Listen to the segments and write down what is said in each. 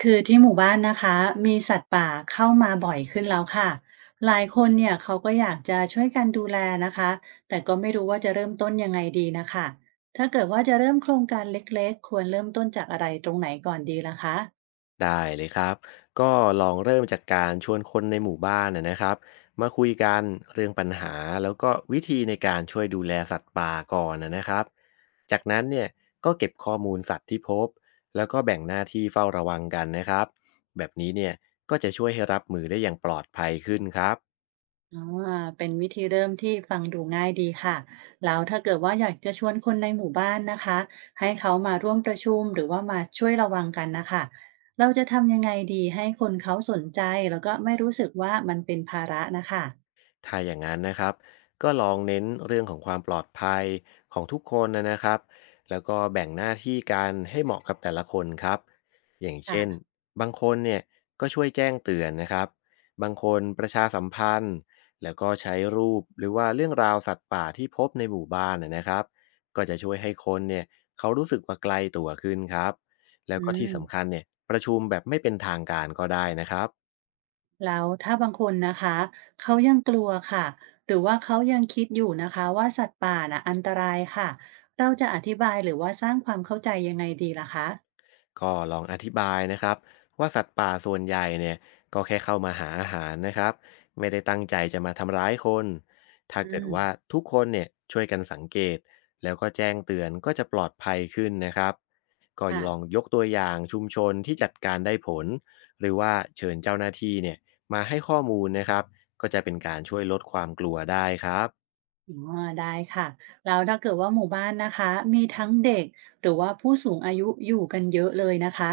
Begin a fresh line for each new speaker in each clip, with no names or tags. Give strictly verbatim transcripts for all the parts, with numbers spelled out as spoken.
คือที่หมู่บ้านนะคะมีสัตว์ป่าเข้ามาบ่อยขึ้นแล้วค่ะหลายคนเนี่ยเขาก็อยากจะช่วยกันดูแลนะคะแต่ก็ไม่รู้ว่าจะเริ่มต้นยังไงดีนะคะถ้าเกิดว่าจะเริ่มโครงการเล็กๆควรเริ่มต้นจากอะไรตรงไหนก่อนดีล่ะคะ
ได้เลยครับก็ลองเริ่มจากการชวนคนในหมู่บ้านนะนะครับมาคุยกันเรื่องปัญหาแล้วก็วิธีในการช่วยดูแลสัตว์ป่าก่อนนะนะครับจากนั้นเนี่ยก็เก็บข้อมูลสัตว์ที่พบแล้วก็แบ่งหน้าที่เฝ้าระวังกันนะครับแบบนี้เนี่ยก็จะช่วยให้รับมือได้อย่างปลอดภัยขึ้นครับ
อ่าเป็นวิธีเริ่มที่ฟังดูง่ายดีค่ะแล้วถ้าเกิดว่าอยากจะชวนคนในหมู่บ้านนะคะให้เขามาร่วมประชุมหรือว่ามาช่วยระวังกันนะคะเราจะทำยังไงดีให้คนเขาสนใจแล้วก็ไม่รู้สึกว่ามันเป็นภาระนะคะ
ถ้าอย่างนั้นนะครับก็ลองเน้นเรื่องของความปลอดภัยของทุกคนนะนะครับแล้วก็แบ่งหน้าที่การให้เหมาะกับแต่ละคนครับอย่าง
ค่ะ
เช่นบางคนเนี่ยก็ช่วยแจ้งเตือนนะครับบางคนประชาสัมพันธ์แล้วก็ใช้รูปหรือว่าเรื่องราวสัตว์ป่าที่พบในหมู่บ้านนะนะครับก็จะช่วยให้คนเนี่ยเขารู้สึกว่าไกลตัวขึ้นครับแล้ว
อื
ก็ที่
ม
สำคัญเนี่ยประชุมแบบไม่เป็นทางการก็ได้นะครับ
แล้วถ้าบางคนนะคะเขายังกลัวค่ะหรือว่าเขายังคิดอยู่นะคะว่าสัตว์ป่าน่ะอันตรายค่ะเราจะอธิบายหรือว่าสร้างความเข้าใจยังไงดีล่ะคะ
ก็ลองอธิบายนะครับว่าสัตว์ป่าส่วนใหญ่เนี่ยก็แค่เข้ามาหาอาหารนะครับไม่ได้ตั้งใจจะมาทำร้ายคนถ้า
อื
เกิด
ม
ว่าทุกคนเนี่ยช่วยกันสังเกตแล้วก็แจ้งเตือนก็จะปลอดภัยขึ้นนะครับก็ลอง
ค่ะ
ยกตัวอย่างชุมชนที่จัดการได้ผลหรือว่าเชิญเจ้าหน้าที่เนี่ยมาให้ข้อมูลนะครับก็จะเป็นการช่วยลดความกลัวได้ครับ
อ๋อได้ค่ะแล้วถ้าเกิดว่าหมู่บ้านนะคะมีทั้งเด็กหรือว่าผู้สูงอายุอยู่กันเยอะเลยนะคะ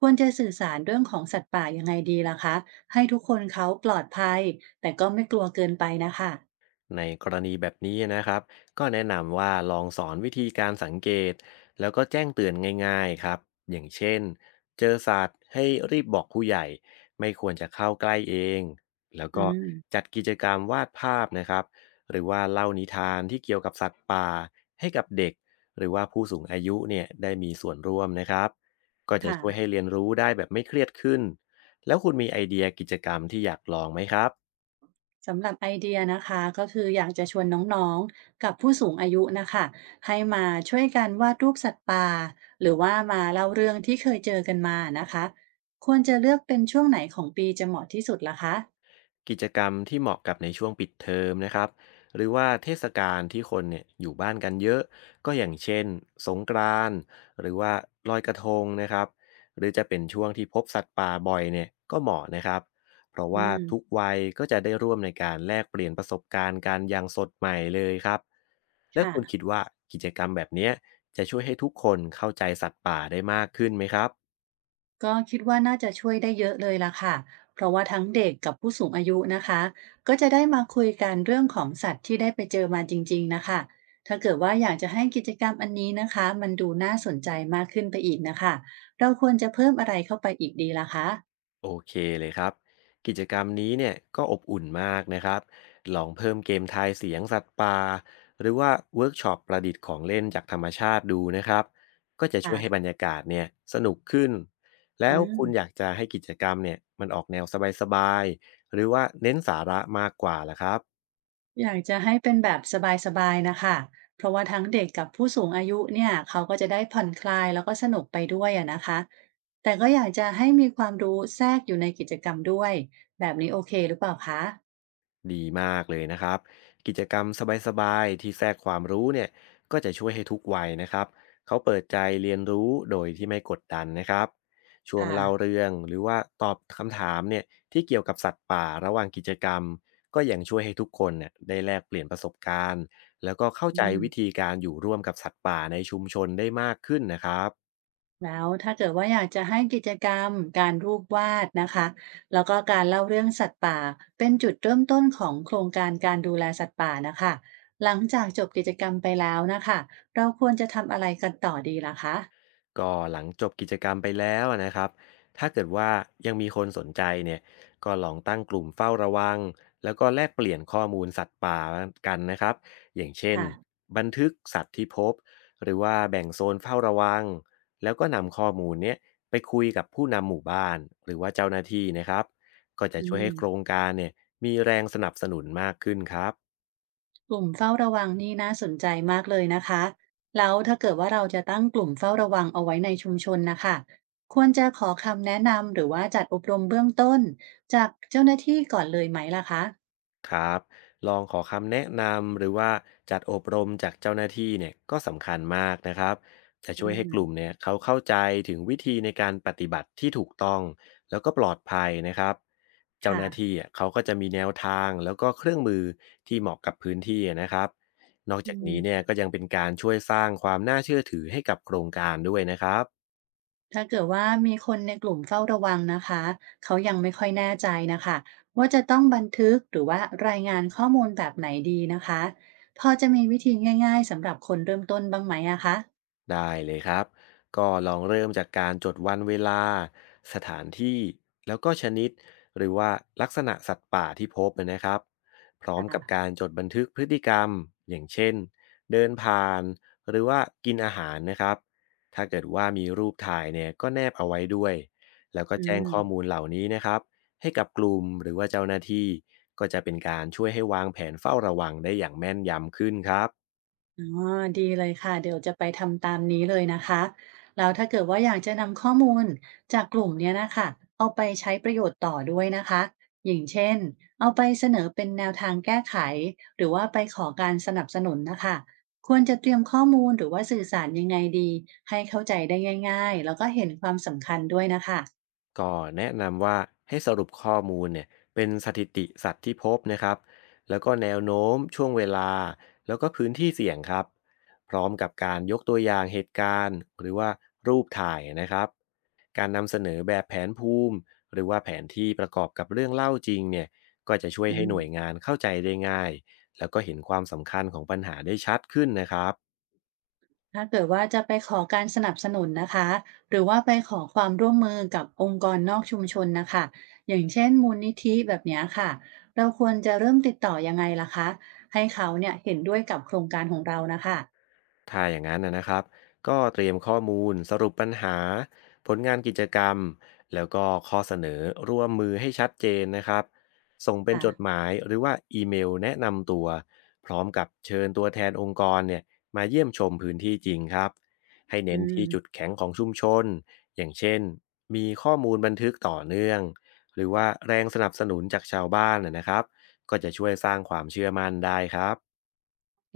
ควรจะสื่อสารเรื่องของสัตว์ป่ายังไงดีล่ะคะให้ทุกคนเขาปลอดภัยแต่ก็ไม่กลัวเกินไปนะคะ
ในกรณีแบบนี้นะครับก็แนะนำว่าลองสอนวิธีการสังเกตแล้วก็แจ้งเตือนง่ายๆครับอย่างเช่นเจอสัตว์ให้รีบบอกผู้ใหญ่ไม่ควรจะเข้าใกล้เองแล้ว
อื
ก็
ม
จัดกิจกรรมวาดภาพนะครับหรือว่าเล่านิทานที่เกี่ยวกับสัตว์ป่าให้กับเด็กหรือว่าผู้สูงอายุเนี่ยได้มีส่วนร่วมนะครับก็จะช่วย
ค่ะ
ให้เรียนรู้ได้แบบไม่เครียดขึ้นแล้วคุณมีไอเดียกิจกรรมที่อยากลองไหมครับ
สำหรับไอเดียนะคะก็คืออยากจะชวนน้องๆกับผู้สูงอายุนะคะให้มาช่วยกันวาดรูปสัตว์ป่าหรือว่ามาเล่าเรื่องที่เคยเจอกันมานะคะควรจะเลือกเป็นช่วงไหนของปีจะเหมาะที่สุดล่ะคะ
กิจกรรมที่เหมาะกับในช่วงปิดเทอมนะครับหรือว่าเทศกาลที่คนเนี่ยอยู่บ้านกันเยอะก็อย่างเช่นสงกรานต์หรือว่าลอยกระทงนะครับหรือจะเป็นช่วงที่พบสัตว์ป่าบ่อยเนี่ยก็เหมาะนะครับเพราะ
อื
ว่า
ม
ทุกวัยก็จะได้ร่วมในการแลกเปลี่ยนประสบการณ์การอย่างสดใหม่เลยครับและคุณคิด
ค่ะ
ว่ากิจกรรมแบบเนี้ยจะช่วยให้ทุกคนเข้าใจสัตว์ป่าได้มากขึ้นไหมครับ
ก็คิดว่าน่าจะช่วยได้เยอะเลยล่ะค่ะเพราะว่าทั้งเด็กกับผู้สูงอายุนะคะก็จะได้มาคุยกันเรื่องของสัตว์ที่ได้ไปเจอมาจริงๆนะคะถ้าเกิดว่าอยากจะให้กิจกรรมอันนี้นะคะมันดูน่าสนใจมากขึ้นไปอีกนะคะเราควรจะเพิ่มอะไรเข้าไปอีกดีล่ะคะ
โอเคเลยครับกิจกรรมนี้เนี่ยก็อบอุ่นมากนะครับลองเพิ่มเกมทายเสียงสัตว์ป่าหรือว่าเวิร์กช็อปประดิษฐ์ของเล่นจากธรรมชาติดูนะครับก็จะช่วยให้บร
ค่ะ
รยากาศเนี่ยสนุกขึ้นแล้ว
อืม
คุณอยากจะให้กิจกรรมเนี่ยมันออกแนวสบายๆหรือว่าเน้นสาระมากกว่าล่ะครับ
อยากจะให้เป็นแบบสบายๆนะคะ เพราะว่าทั้งเด็กกับผู้สูงอายุเนี่ยเขาก็จะได้ผ่อนคลายแล้วก็สนุกไปด้วยอะนะคะ แต่ก็อยากจะให้มีความรู้แทรกอยู่ในกิจกรรมด้วยแบบนี้โอเคหรือเปล่าคะ
ดีมากเลยนะครับกิจกรรมสบายๆที่แทรกความรู้เนี่ยก็จะช่วยให้ทุกวัยนะครับเขาเปิดใจเรียนรู้โดยที่ไม่กดดันนะครับช่วง
ค่ะ
เล่าเรื่องหรือว่าตอบคำถามเนี่ยที่เกี่ยวกับสัตว์ป่าระหว่างกิจกรรมก็ยังช่วยให้ทุกคนเนี่ยได้แลกเปลี่ยนประสบการณ์แล้วก็เข้า
อื
ใจ
ม
วิธีการอยู่ร่วมกับสัตว์ป่าในชุมชนได้มากขึ้นนะครับ
แล้วถ้าเกิดว่าอยากจะให้กิจกรรมการรูปวาดนะคะแล้วก็การเล่าเรื่องสัตว์ป่าเป็นจุดเริ่มต้นของโครงการการดูแลสัตว์ป่านะคะหลังจากจบกิจกรรมไปแล้วนะคะเราควรจะทำอะไรกันต่อดีล่ะคะ
ก็หลังจบกิจกรรมไปแล้วนะครับถ้าเกิดว่ายังมีคนสนใจเนี่ยก็ลองตั้งกลุ่มเฝ้าระวังแล้วก็แลกเปลี่ยนข้อมูลสัตว์ป่ากันนะครับอย่างเช่น
ค่ะ
บันทึกสัตว์ที่พบหรือว่าแบ่งโซนเฝ้าระวังแล้วก็นำข้อมูลเนี้ยไปคุยกับผู้นำหมู่บ้านหรือว่าเจ้าหน้าที่นะครับก็จะ
อื
ช่วยให้
ม
โครงการเนี่ยมีแรงสนับสนุนมากขึ้นครับ
กลุ่มเฝ้าระวังนี่น่าสนใจมากเลยนะคะแล้วถ้าเกิดว่าเราจะตั้งกลุ่มเฝ้าระวังเอาไว้ในชุมชนนะคะควรจะขอคำแนะนำหรือว่าจัดอบรมเบื้องต้นจากเจ้าหน้าที่ก่อนเลยไหมล่ะคะ
ครับลองขอคำแนะนำหรือว่าจัดอบรมจากเจ้าหน้าที่เนี่ยก็สำคัญมากนะครับจะ
อื
ช่วยให้กลุ่ม
ม
เนี่ยเขาเข้าใจถึงวิธีในการปฏิบัติที่ถูกต้องแล้วก็ปลอดภัยนะครับเจ้าห
ค่ะ
น้าที่อ่ะเขาก็จะมีแนวทางแล้วก็เครื่องมือที่เหมาะกับพื้นที่นะครับนอก
อื
จากนี้เนี่ย
ม
ก็ยังเป็นการช่วยสร้างความน่าเชื่อถือให้กับโครงการด้วยนะครับ
ถ้าเกิดว่ามีคนในกลุ่มเฝ้าระวังนะคะเขายังไม่ค่อยแน่ใจนะคะว่าจะต้องบันทึกหรือว่ารายงานข้อมูลแบบไหนดีนะคะพอจะมีวิธีง่ายๆสำหรับคนเริ่มต้นบ้างไหมอะคะ
ได้เลยครับก็ลองเริ่มจากการจดวันเวลาสถานที่แล้วก็ชนิดหรือว่าลักษณะสัตว์ป่าที่พบนะครับพร้อมกับ
ค่ะ
การจดบันทึกพฤติกรรมอย่างเช่นเดินผ่านหรือว่ากินอาหารนะครับถ้าเกิดว่ามีรูปถ่ายเนี่ยก็แนบเอาไว้ด้วยแล้วก็
อื
แจ้ง
ม
ข้อมูลเหล่านี้นะครับให้กับกลุ่มหรือว่าเจ้าหน้าที่ก็จะเป็นการช่วยให้วางแผนเฝ้าระวังได้อย่างแม่นยำขึ้นครับ
อ๋อดีเลยค่ะเดี๋ยวจะไปทำตามนี้เลยนะคะแล้วถ้าเกิดว่าอยากจะนำข้อมูลจากกลุ่มเนี้ยนะคะเอาไปใช้ประโยชน์ต่อด้วยนะคะอย่างเช่นเอาไปเสนอเป็นแนวทางแก้ไขหรือว่าไปขอการสนับสนุนนะคะควรจะเตรียมข้อมูลหรือว่าสื่อสารยังไงดีให้เข้าใจได้ง่ายๆแล้วก็เห็นความสำคัญด้วยนะคะ
ก็แนะนำว่าให้สรุปข้อมูลเนี่ยเป็นสถิติสัตว์ที่พบนะครับแล้วก็แนวโน้มช่วงเวลาแล้วก็พื้นที่เสี่ยงครับพร้อมกับการยกตัวอย่างเหตุการณ์หรือว่ารูปถ่ายนะครับการนำเสนอแบบแผนภูมิหรือว่าแผนที่ประกอบกับเรื่องเล่าจริงเนี่ยก็จะช่วยให้
อื
หน่วย
ม
งานเข้าใจได้ง่ายแล้วก็เห็นความสำคัญของปัญหาได้ชัดขึ้นนะครับ
ถ้าเกิดว่าจะไปขอการสนับสนุนนะคะหรือว่าไปขอความร่วมมือกับองค์กรนอกชุมชนนะคะอย่างเช่นมูลนิธิแบบเนี้ยค่ะเราควรจะเริ่มติดต่อยังไงล่ะคะให้เขาเนี่ยเห็นด้วยกับโครงการของเรานะคะ
ถ้าอย่างนั้นนะนะครับก็เตรียมข้อมูลสรุปปัญหาผลงานกิจกรรมแล้วก็ข้อเสนอร่วมมือให้ชัดเจนนะครับส่งเป็น
ค่ะ
จดหมายหรือว่าอีเมลแนะนำตัวพร้อมกับเชิญตัวแทนองค์กรเนี่ยมาเยี่ยมชมพื้นที่จริงครับให้
อื
เน้นที่จุด
ม
แข็งของชุมชนอย่างเช่นมีข้อมูลบันทึกต่อเนื่องหรือว่าแรงสนับสนุนจากชาวบ้านนะนะครับก็จะช่วยสร้างความเชื่อมั่นได้ครับ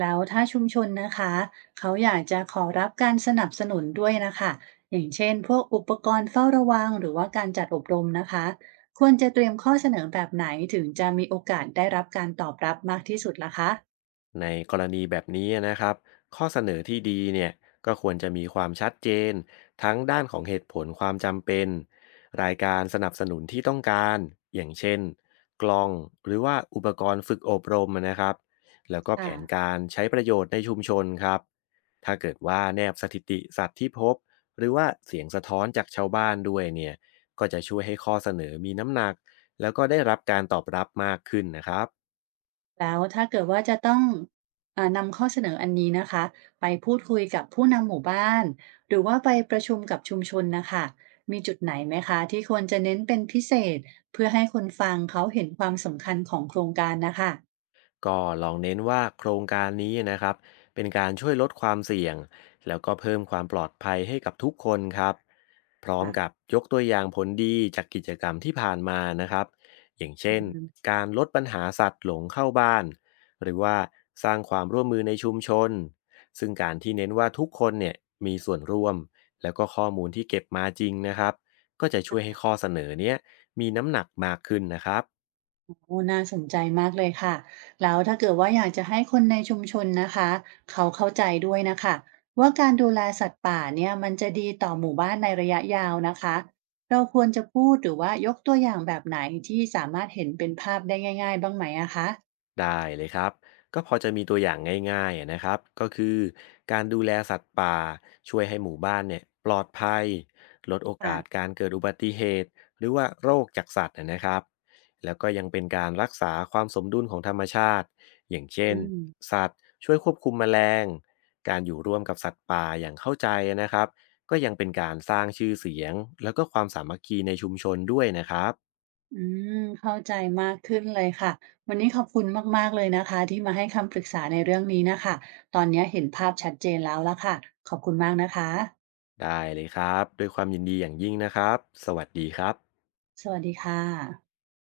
แล้วถ้าชุมชนนะคะเขาอยากจะขอรับการสนับสนุนด้วยนะคะอย่างเช่นพวกอุปกรณ์เฝ้าระวังหรือว่าการจัดอบรมนะคะควรจะเตรียมข้อเสนอแบบไหนถึงจะมีโอกาสได้รับการตอบรับมากที่สุดล่ะคะ
ในกรณีแบบนี้นะครับข้อเสนอที่ดีเนี่ยก็ควรจะมีความชัดเจนทั้งด้านของเหตุผลความจำเป็นรายการสนับสนุนที่ต้องการอย่างเช่นกล้องหรือว่าอุปกรณ์ฝึกอบรมนะครับแล้วก็แผ
ค่ะ
นการใช้ประโยชน์ในชุมชนครับถ้าเกิดว่าแนบสถิติสัตว์ที่พบหรือว่าเสียงสะท้อนจากชาวบ้านด้วยเนี่ยก็จะช่วยให้ข้อเสนอมีน้ำหนักแล้วก็ได้รับการตอบรับมากขึ้นนะครับ
แล้วถ้าเกิดว่าจะต้องเอ่อนำข้อเสนออันนี้นะคะไปพูดคุยกับผู้นำหมู่บ้านหรือว่าไปประชุมกับชุมชนนะคะมีจุดไหนไหมคะที่ควรจะเน้นเป็นพิเศษเพื่อให้คนฟังเขาเห็นความสำคัญของโครงการนะคะ
ก็ลองเน้นว่าโครงการนี้นะครับเป็นการช่วยลดความเสี่ยงแล้วก็เพิ่มความปลอดภัยให้กับทุกคนครับพร้อมกับ
ค่ะ
ยกตัวอย่างผลดีจากกิจกรรมที่ผ่านมานะครับอย่างเช่
อื
น
ม
การลดปัญหาสัตว์หลงเข้าบ้านหรือว่าสร้างความร่วมมือในชุมชนซึ่งการที่เน้นว่าทุกคนเนี่ยมีส่วนร่วมแล้วก็ข้อมูลที่เก็บมาจริงนะครับก็จะช่วยให้ข้อเสนอเนี้ยมีน้ำหนักมากขึ้นนะครับ
โอ้น่าสนใจมากเลยค่ะแล้วถ้าเกิดว่าอยากจะให้คนในชุมชนนะคะเขาเข้าใจด้วยนะคะว่าการดูแลสัตว์ป่าเนี่ยมันจะดีต่อหมู่บ้านในระยะยาวนะคะเราควรจะพูดหรือว่ายกตัวอย่างแบบไหนที่สามารถเห็นเป็นภาพได้ง่ายๆบ้างไหมอะคะ
ได้เลยครับก็พอจะมีตัวอย่างง่ายๆอะนะครับก็คือการดูแลสัตว์ป่าช่วยให้หมู่บ้านเนี่ยปลอดภัยลดโอ
ค่ะ
กาสการเกิดอุบัติเหตุหรือว่าโรคจากสัตว์อะนะครับแล้วก็ยังเป็นการรักษาความสมดุลของธรรมชาติอย่างเช่น
อืม
สัตว์ช่วยควบคุมแมลงการอยู่ร่วมกับสัตว์ป่าอย่างเข้าใจอะนะครับก็ยังเป็นการสร้างชื่อเสียงแล้วก็ความสามัคคีในชุมชนด้วยนะครับ
อืมเข้าใจมากขึ้นเลยค่ะวันนี้ขอบคุณมากๆเลยนะคะที่มาให้คำปรึกษาในเรื่องนี้นะคะตอนนี้เห็นภาพชัดเจนแล้วละค่ะขอบคุณมากนะคะ
ได้เลยครับด้วยความยินดีอย่างยิ่งนะครับสวัสดีครับ
สวัสดีค่ะ